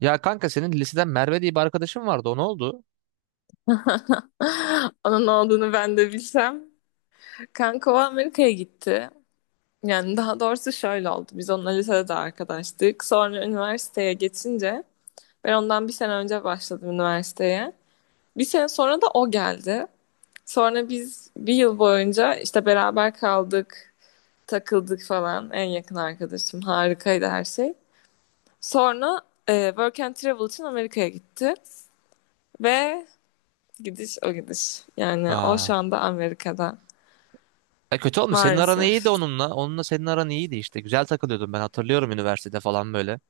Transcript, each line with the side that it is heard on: right: Ya kanka, senin liseden Merve diye bir arkadaşın vardı. O ne oldu?
left: Onun olduğunu ben de bilsem. Kanka o Amerika'ya gitti. Yani daha doğrusu şöyle oldu. Biz onunla lisede de arkadaştık. Sonra üniversiteye geçince ben ondan bir sene önce başladım üniversiteye. Bir sene sonra da o geldi. Sonra biz bir yıl boyunca işte beraber kaldık, takıldık falan. En yakın arkadaşım. Harikaydı her şey. Sonra Work and Travel için Amerika'ya gitti. Ve gidiş o gidiş. Yani o şu
right: Aa.
left: anda Amerika'da.
right: E kötü olmuş. Senin aran iyiydi
left: Maalesef.
right: onunla. Onunla senin aran iyiydi işte. Güzel takılıyordun, ben hatırlıyorum üniversitede falan böyle.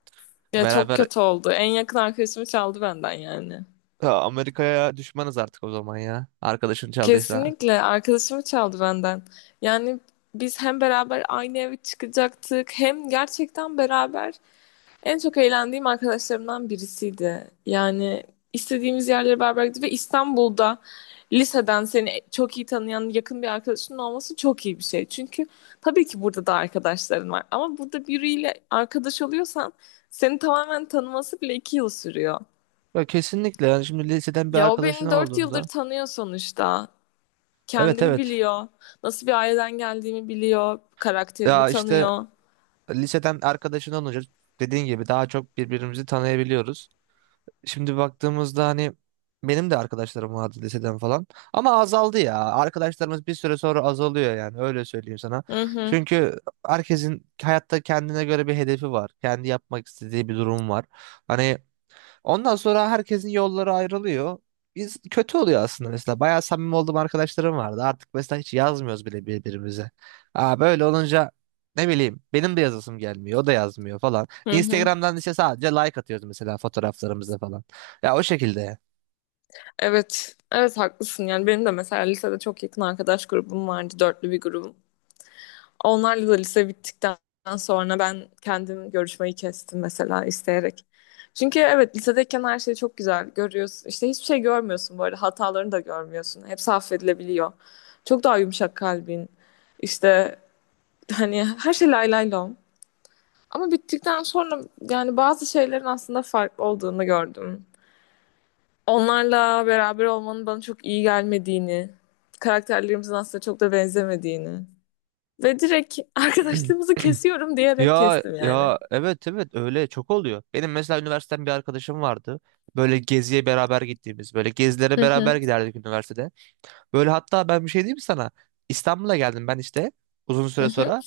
left: Ya çok
right: Beraber...
left: kötü oldu. En yakın arkadaşımı çaldı benden yani.
right: Ya Amerika'ya düşmanız artık o zaman ya. Arkadaşın çaldıysa.
left: Kesinlikle arkadaşımı çaldı benden. Yani biz hem beraber aynı eve çıkacaktık hem gerçekten beraber en çok eğlendiğim arkadaşlarımdan birisiydi. Yani istediğimiz yerlere beraber gittik ve İstanbul'da liseden seni çok iyi tanıyan yakın bir arkadaşının olması çok iyi bir şey. Çünkü tabii ki burada da arkadaşların var ama burada biriyle arkadaş oluyorsan seni tamamen tanıması bile iki yıl sürüyor.
right: Ya kesinlikle, yani şimdi liseden bir
left: Ya o
right: arkadaşın
left: beni dört yıldır
right: olduğunda.
left: tanıyor sonuçta.
right: Evet
left: Kendimi
right: evet.
left: biliyor. Nasıl bir aileden geldiğimi biliyor. Karakterimi
right: Ya işte
left: tanıyor.
right: liseden arkadaşından olunca, dediğin gibi daha çok birbirimizi tanıyabiliyoruz. Şimdi baktığımızda hani benim de arkadaşlarım vardı liseden falan. Ama azaldı ya. Arkadaşlarımız bir süre sonra azalıyor, yani öyle söyleyeyim sana.
left: Hı hı.
right: Çünkü herkesin hayatta kendine göre bir hedefi var. Kendi yapmak istediği bir durum var. Hani, ondan sonra herkesin yolları ayrılıyor. Biz kötü oluyor aslında mesela. Bayağı samimi olduğum arkadaşlarım vardı. Artık mesela hiç yazmıyoruz bile birbirimize. Aa, böyle olunca ne bileyim benim de yazasım gelmiyor. O da yazmıyor falan.
left: Hı hı.
right: Instagram'dan işte sadece like atıyoruz mesela fotoğraflarımıza falan. Ya o şekilde.
left: Evet. Evet haklısın. Yani benim de mesela lisede çok yakın arkadaş grubum vardı. Dörtlü bir grubum. Onlarla da lise bittikten sonra ben kendim görüşmeyi kestim mesela isteyerek. Çünkü evet lisedeyken her şeyi çok güzel görüyorsun. İşte hiçbir şey görmüyorsun bu arada. Hatalarını da görmüyorsun. Hepsi affedilebiliyor. Çok daha yumuşak kalbin. İşte hani her şey lay lay lom. Ama bittikten sonra yani bazı şeylerin aslında farklı olduğunu gördüm. Onlarla beraber olmanın bana çok iyi gelmediğini, karakterlerimizin aslında çok da benzemediğini ve direkt arkadaşlığımızı kesiyorum diyerek
right: Ya
left: kestim yani.
right: ya, evet evet, öyle çok oluyor. Benim mesela üniversiteden bir arkadaşım vardı. Böyle geziye beraber gittiğimiz, böyle gezilere
left: Hı hı,
right: beraber giderdik üniversitede. Böyle hatta ben bir şey diyeyim mi sana? İstanbul'a geldim ben işte uzun
left: hı
right: süre
left: hı,
right: sonra.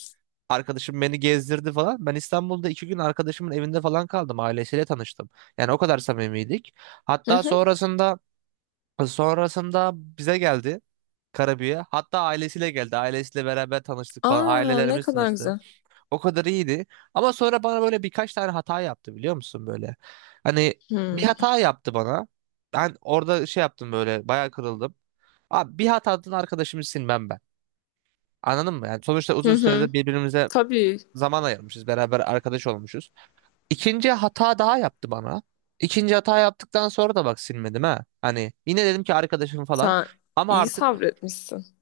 right: Arkadaşım beni gezdirdi falan. Ben İstanbul'da iki gün arkadaşımın evinde falan kaldım. Ailesiyle tanıştım. Yani o kadar samimiydik.
left: hı
right: Hatta
left: hı.
right: sonrasında, sonrasında bize geldi Karabük'e. Hatta ailesiyle geldi. Ailesiyle beraber tanıştık falan.
left: Aa, ne
right: Ailelerimiz
left: kadar
right: tanıştı.
left: güzel.
right: O kadar iyiydi. Ama sonra bana böyle birkaç tane hata yaptı, biliyor musun böyle? Hani bir
left: Hı
right: hata yaptı bana. Ben orada şey yaptım, böyle bayağı kırıldım. Abi, bir hatadan arkadaşımı silmem ben. Anladın mı? Yani sonuçta
left: hı,
right: uzun
left: hı.
right: süredir birbirimize
left: Tabii,
right: zaman ayırmışız. Beraber arkadaş olmuşuz. İkinci hata daha yaptı bana. İkinci hata yaptıktan sonra da bak silmedim ha. Hani yine dedim ki arkadaşım falan.
left: sen
right: Ama
left: iyi
right: artık
left: sabretmişsin.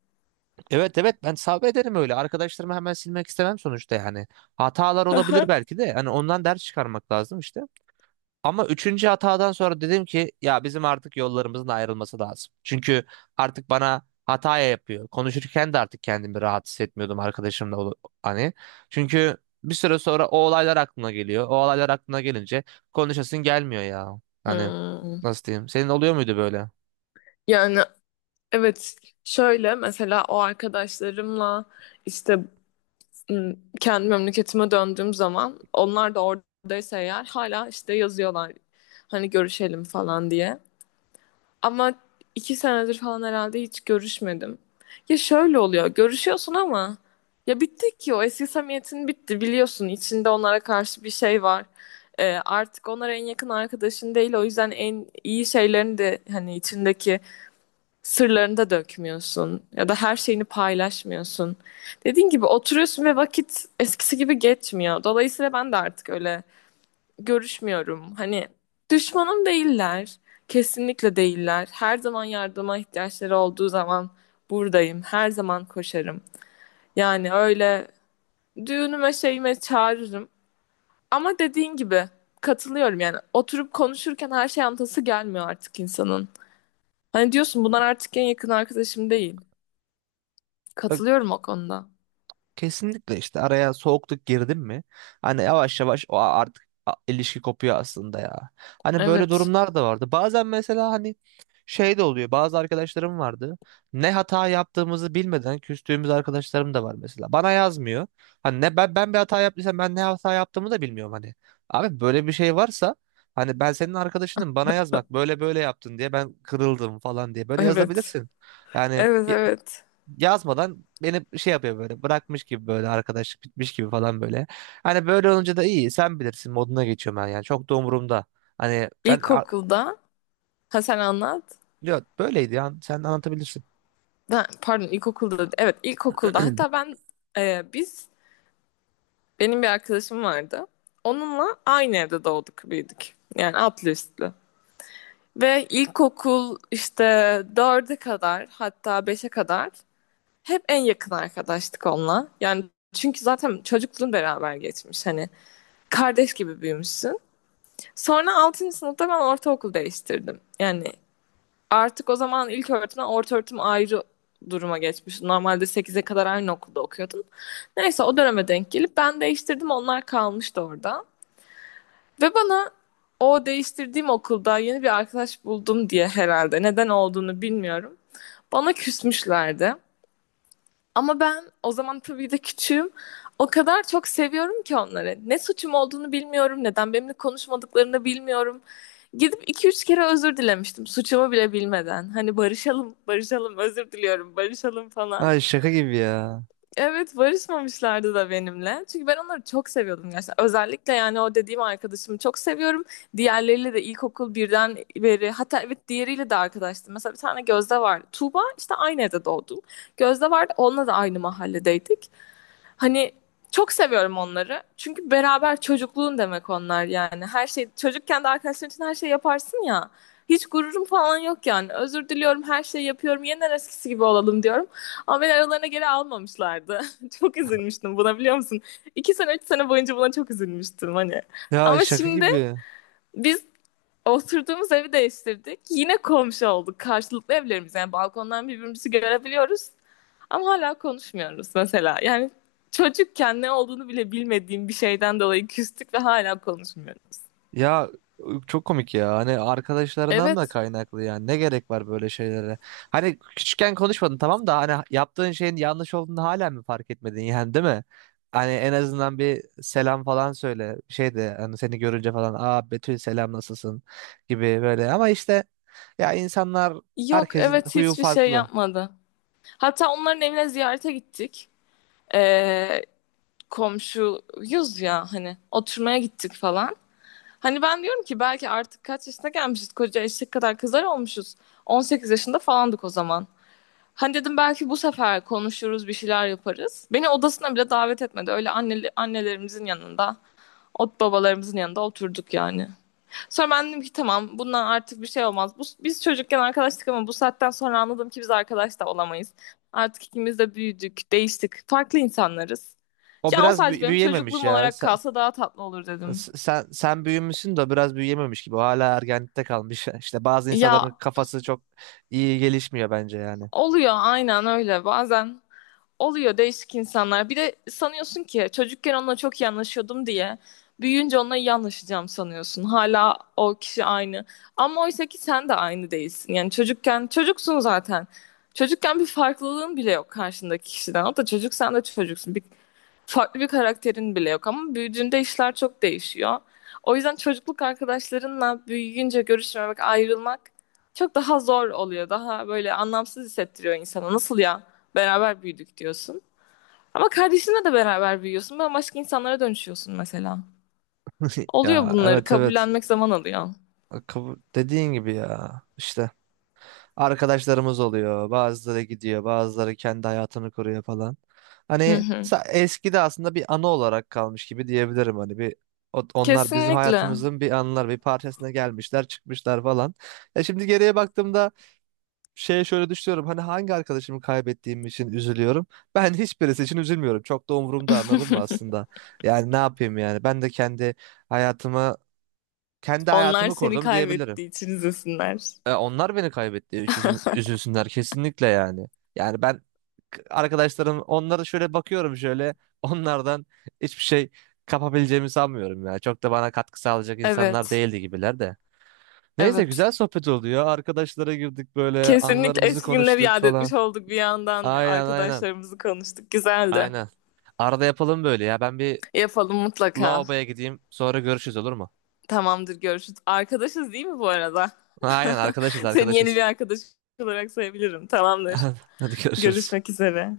right: evet evet, ben sabrederim öyle. Arkadaşlarımı hemen silmek istemem sonuçta yani. Hatalar
left: Hı
right: olabilir
left: hı.
right: belki de. Hani ondan ders çıkarmak lazım işte. Ama üçüncü hatadan sonra dedim ki ya bizim artık yollarımızın ayrılması lazım. Çünkü artık bana hataya yapıyor. Konuşurken de artık kendimi rahat hissetmiyordum arkadaşımla hani. Çünkü bir süre sonra o olaylar aklına geliyor. O olaylar aklına gelince konuşasın gelmiyor ya. Hani
left: Hmm.
right: nasıl diyeyim? Senin oluyor muydu böyle?
left: Yani evet, şöyle mesela o arkadaşlarımla işte kendi memleketime döndüğüm zaman onlar da oradaysa eğer hala işte yazıyorlar hani görüşelim falan diye. Ama iki senedir falan herhalde hiç görüşmedim. Ya şöyle oluyor görüşüyorsun ama ya bitti ki o eski samimiyetin bitti biliyorsun içinde onlara karşı bir şey var. Artık onlar en yakın arkadaşın değil o yüzden en iyi şeylerini de hani içindeki sırlarını da dökmüyorsun ya da her şeyini paylaşmıyorsun. Dediğin gibi oturuyorsun ve vakit eskisi gibi geçmiyor. Dolayısıyla ben de artık öyle görüşmüyorum. Hani düşmanım değiller. Kesinlikle değiller. Her zaman yardıma ihtiyaçları olduğu zaman buradayım. Her zaman koşarım. Yani öyle düğünüme şeyime çağırırım. Ama dediğin gibi katılıyorum yani oturup konuşurken her şey anlatası gelmiyor artık insanın. Hani diyorsun bunlar artık en yakın arkadaşım değil. Katılıyorum o konuda.
right: Kesinlikle işte araya soğukluk girdin mi? Hani yavaş yavaş o artık ilişki kopuyor aslında ya. Hani böyle
left: Evet.
right: durumlar da vardı. Bazen mesela hani şey de oluyor. Bazı arkadaşlarım vardı. Ne hata yaptığımızı bilmeden küstüğümüz arkadaşlarım da var mesela. Bana yazmıyor. Hani ne ben bir hata yaptıysam, ben ne hata yaptığımı da bilmiyorum hani. Abi böyle bir şey varsa hani ben senin arkadaşınım, bana yaz, bak böyle böyle yaptın diye ben kırıldım falan diye böyle
left: Evet.
right: yazabilirsin. Yani
left: Evet evet.
right: yazmadan beni şey yapıyor, böyle bırakmış gibi, böyle arkadaşlık bitmiş gibi falan böyle. Hani böyle olunca da iyi sen bilirsin moduna geçiyorum ben, yani çok da umurumda. Hani ben ya,
left: İlkokulda ha sen anlat.
right: böyleydi ya, sen anlatabilirsin.
left: Pardon ilkokulda evet ilkokulda hatta ben e, biz benim bir arkadaşım vardı. Onunla aynı evde doğduk büyüdük. Yani altlı üstlü. Ve ilkokul işte dörde kadar hatta beşe kadar hep en yakın arkadaştık onunla. Yani çünkü zaten çocukluğun beraber geçmiş hani kardeş gibi büyümüşsün. Sonra altıncı sınıfta ben ortaokul değiştirdim. Yani artık o zaman ilk öğretimden orta öğretim ayrı duruma geçmiş. Normalde sekize kadar aynı okulda okuyordun. Neyse o döneme denk gelip ben değiştirdim onlar kalmıştı orada. Ve bana o değiştirdiğim okulda yeni bir arkadaş buldum diye herhalde neden olduğunu bilmiyorum. Bana küsmüşlerdi. Ama ben o zaman tabii de küçüğüm. O kadar çok seviyorum ki onları. Ne suçum olduğunu bilmiyorum, neden benimle konuşmadıklarını bilmiyorum. Gidip iki üç kere özür dilemiştim suçumu bile bilmeden. Hani barışalım, barışalım, özür diliyorum, barışalım falan.
right: Ay şaka gibi ya.
left: Evet barışmamışlardı da benimle. Çünkü ben onları çok seviyordum gerçekten. Özellikle yani o dediğim arkadaşımı çok seviyorum. Diğerleriyle de ilkokul birden beri hatta evet diğeriyle de arkadaştım. Mesela bir tane Gözde vardı. Tuğba işte aynı evde doğdum. Gözde vardı onunla da aynı mahalledeydik. Hani çok seviyorum onları. Çünkü beraber çocukluğun demek onlar yani. Her şey çocukken de arkadaşların için her şey yaparsın ya. Hiç gururum falan yok yani. Özür diliyorum, her şeyi yapıyorum. Yeniden eskisi gibi olalım diyorum. Ama beni aralarına geri almamışlardı. Çok üzülmüştüm buna biliyor musun? İki sene, üç sene boyunca buna çok üzülmüştüm hani.
right: Ya
left: Ama
right: şaka
left: şimdi
right: gibi.
left: biz oturduğumuz evi değiştirdik. Yine komşu olduk. Karşılıklı evlerimiz. Yani balkondan birbirimizi görebiliyoruz. Ama hala konuşmuyoruz mesela. Yani çocukken ne olduğunu bile bilmediğim bir şeyden dolayı küstük ve hala konuşmuyoruz.
right: Ya çok komik ya. Hani arkadaşlarından da
left: Evet.
right: kaynaklı yani. Ne gerek var böyle şeylere? Hani küçükken konuşmadın tamam da, hani yaptığın şeyin yanlış olduğunu hala mı fark etmedin yani, değil mi? Hani en azından bir selam falan söyle. Şey de hani seni görünce falan aa Betül selam nasılsın gibi böyle. Ama işte ya insanlar,
left: Yok
right: herkesin
left: evet
right: huyu
left: hiçbir şey
right: farklı.
left: yapmadı. Hatta onların evine ziyarete gittik. Ee, komşuyuz ya hani oturmaya gittik falan. Hani ben diyorum ki belki artık kaç yaşına gelmişiz koca eşek kadar kızlar olmuşuz. 18 yaşında falandık o zaman. Hani dedim belki bu sefer konuşuruz bir şeyler yaparız. Beni odasına bile davet etmedi. Öyle annelerimizin yanında, ot babalarımızın yanında oturduk yani. Sonra ben dedim ki tamam bundan artık bir şey olmaz. Biz çocukken arkadaştık ama bu saatten sonra anladım ki biz arkadaş da olamayız. Artık ikimiz de büyüdük, değiştik. Farklı insanlarız.
right: O
left: Ya o
right: biraz
left: sadece benim
right: büyüyememiş
left: çocukluğum
right: ya.
left: olarak kalsa daha tatlı olur dedim.
right: Sen büyümüşsün de biraz büyüyememiş gibi. O hala ergenlikte kalmış. İşte bazı
left: Ya
right: insanların kafası çok iyi gelişmiyor bence yani.
left: oluyor aynen öyle. Bazen oluyor değişik insanlar. Bir de sanıyorsun ki çocukken onunla çok iyi anlaşıyordum diye büyüyünce onunla iyi anlaşacağım sanıyorsun. Hala o kişi aynı. Ama oysa ki sen de aynı değilsin. Yani çocukken çocuksun zaten. Çocukken bir farklılığın bile yok karşındaki kişiden. O da çocuk sen de çocuksun. Farklı bir karakterin bile yok ama büyüdüğünde işler çok değişiyor. O yüzden çocukluk arkadaşlarınla büyüyünce görüşmemek, ayrılmak çok daha zor oluyor. Daha böyle anlamsız hissettiriyor insana. Nasıl ya? Beraber büyüdük diyorsun. Ama kardeşinle de beraber büyüyorsun. Bambaşka insanlara dönüşüyorsun mesela. Oluyor
right: Ya
left: bunları.
right: evet evet.
left: Kabullenmek zaman alıyor.
right: Dediğin gibi ya, işte. Arkadaşlarımız oluyor. Bazıları gidiyor, bazıları kendi hayatını kuruyor falan.
left: Hı
right: Hani
left: hı.
right: eski de aslında bir anı olarak kalmış gibi diyebilirim, hani bir, onlar bizim
left: Kesinlikle.
right: hayatımızın bir anılar, bir parçasına gelmişler, çıkmışlar falan. Ya şimdi geriye baktığımda şeye şöyle düşünüyorum. Hani hangi arkadaşımı kaybettiğim için üzülüyorum? Ben hiçbirisi için üzülmüyorum. Çok da umurumda, anladın mı aslında? Yani ne yapayım yani? Ben de kendi hayatımı, kendi
left: Onlar
right: hayatımı
left: seni
right: kurdum diyebilirim.
left: kaybettiği için üzülsünler.
right: E, onlar beni kaybetti. Üzülsün, üzülsünler kesinlikle yani. Yani ben arkadaşlarım, onlara şöyle bakıyorum şöyle onlardan hiçbir şey kapabileceğimi sanmıyorum ya. Çok da bana katkı sağlayacak insanlar
left: Evet.
right: değildi gibiler de. Neyse,
left: Evet.
right: güzel sohbet oldu ya. Arkadaşlara girdik, böyle
left: Kesinlikle
right: anılarımızı
left: eski günleri
right: konuştuk
left: yad
right: falan.
left: etmiş olduk bir yandan.
right: Aynen aynen.
left: Arkadaşlarımızı konuştuk. Güzeldi.
right: Aynen. Arada yapalım böyle ya. Ben bir
left: Yapalım mutlaka.
right: lavaboya gideyim, sonra görüşürüz olur mu?
left: Tamamdır görüşürüz. Arkadaşız değil mi bu arada?
right: Aynen, arkadaşız
left: Seni yeni bir
right: arkadaşız.
left: arkadaş olarak sayabilirim. Tamamdır.
right: Hadi görüşürüz.
left: Görüşmek üzere.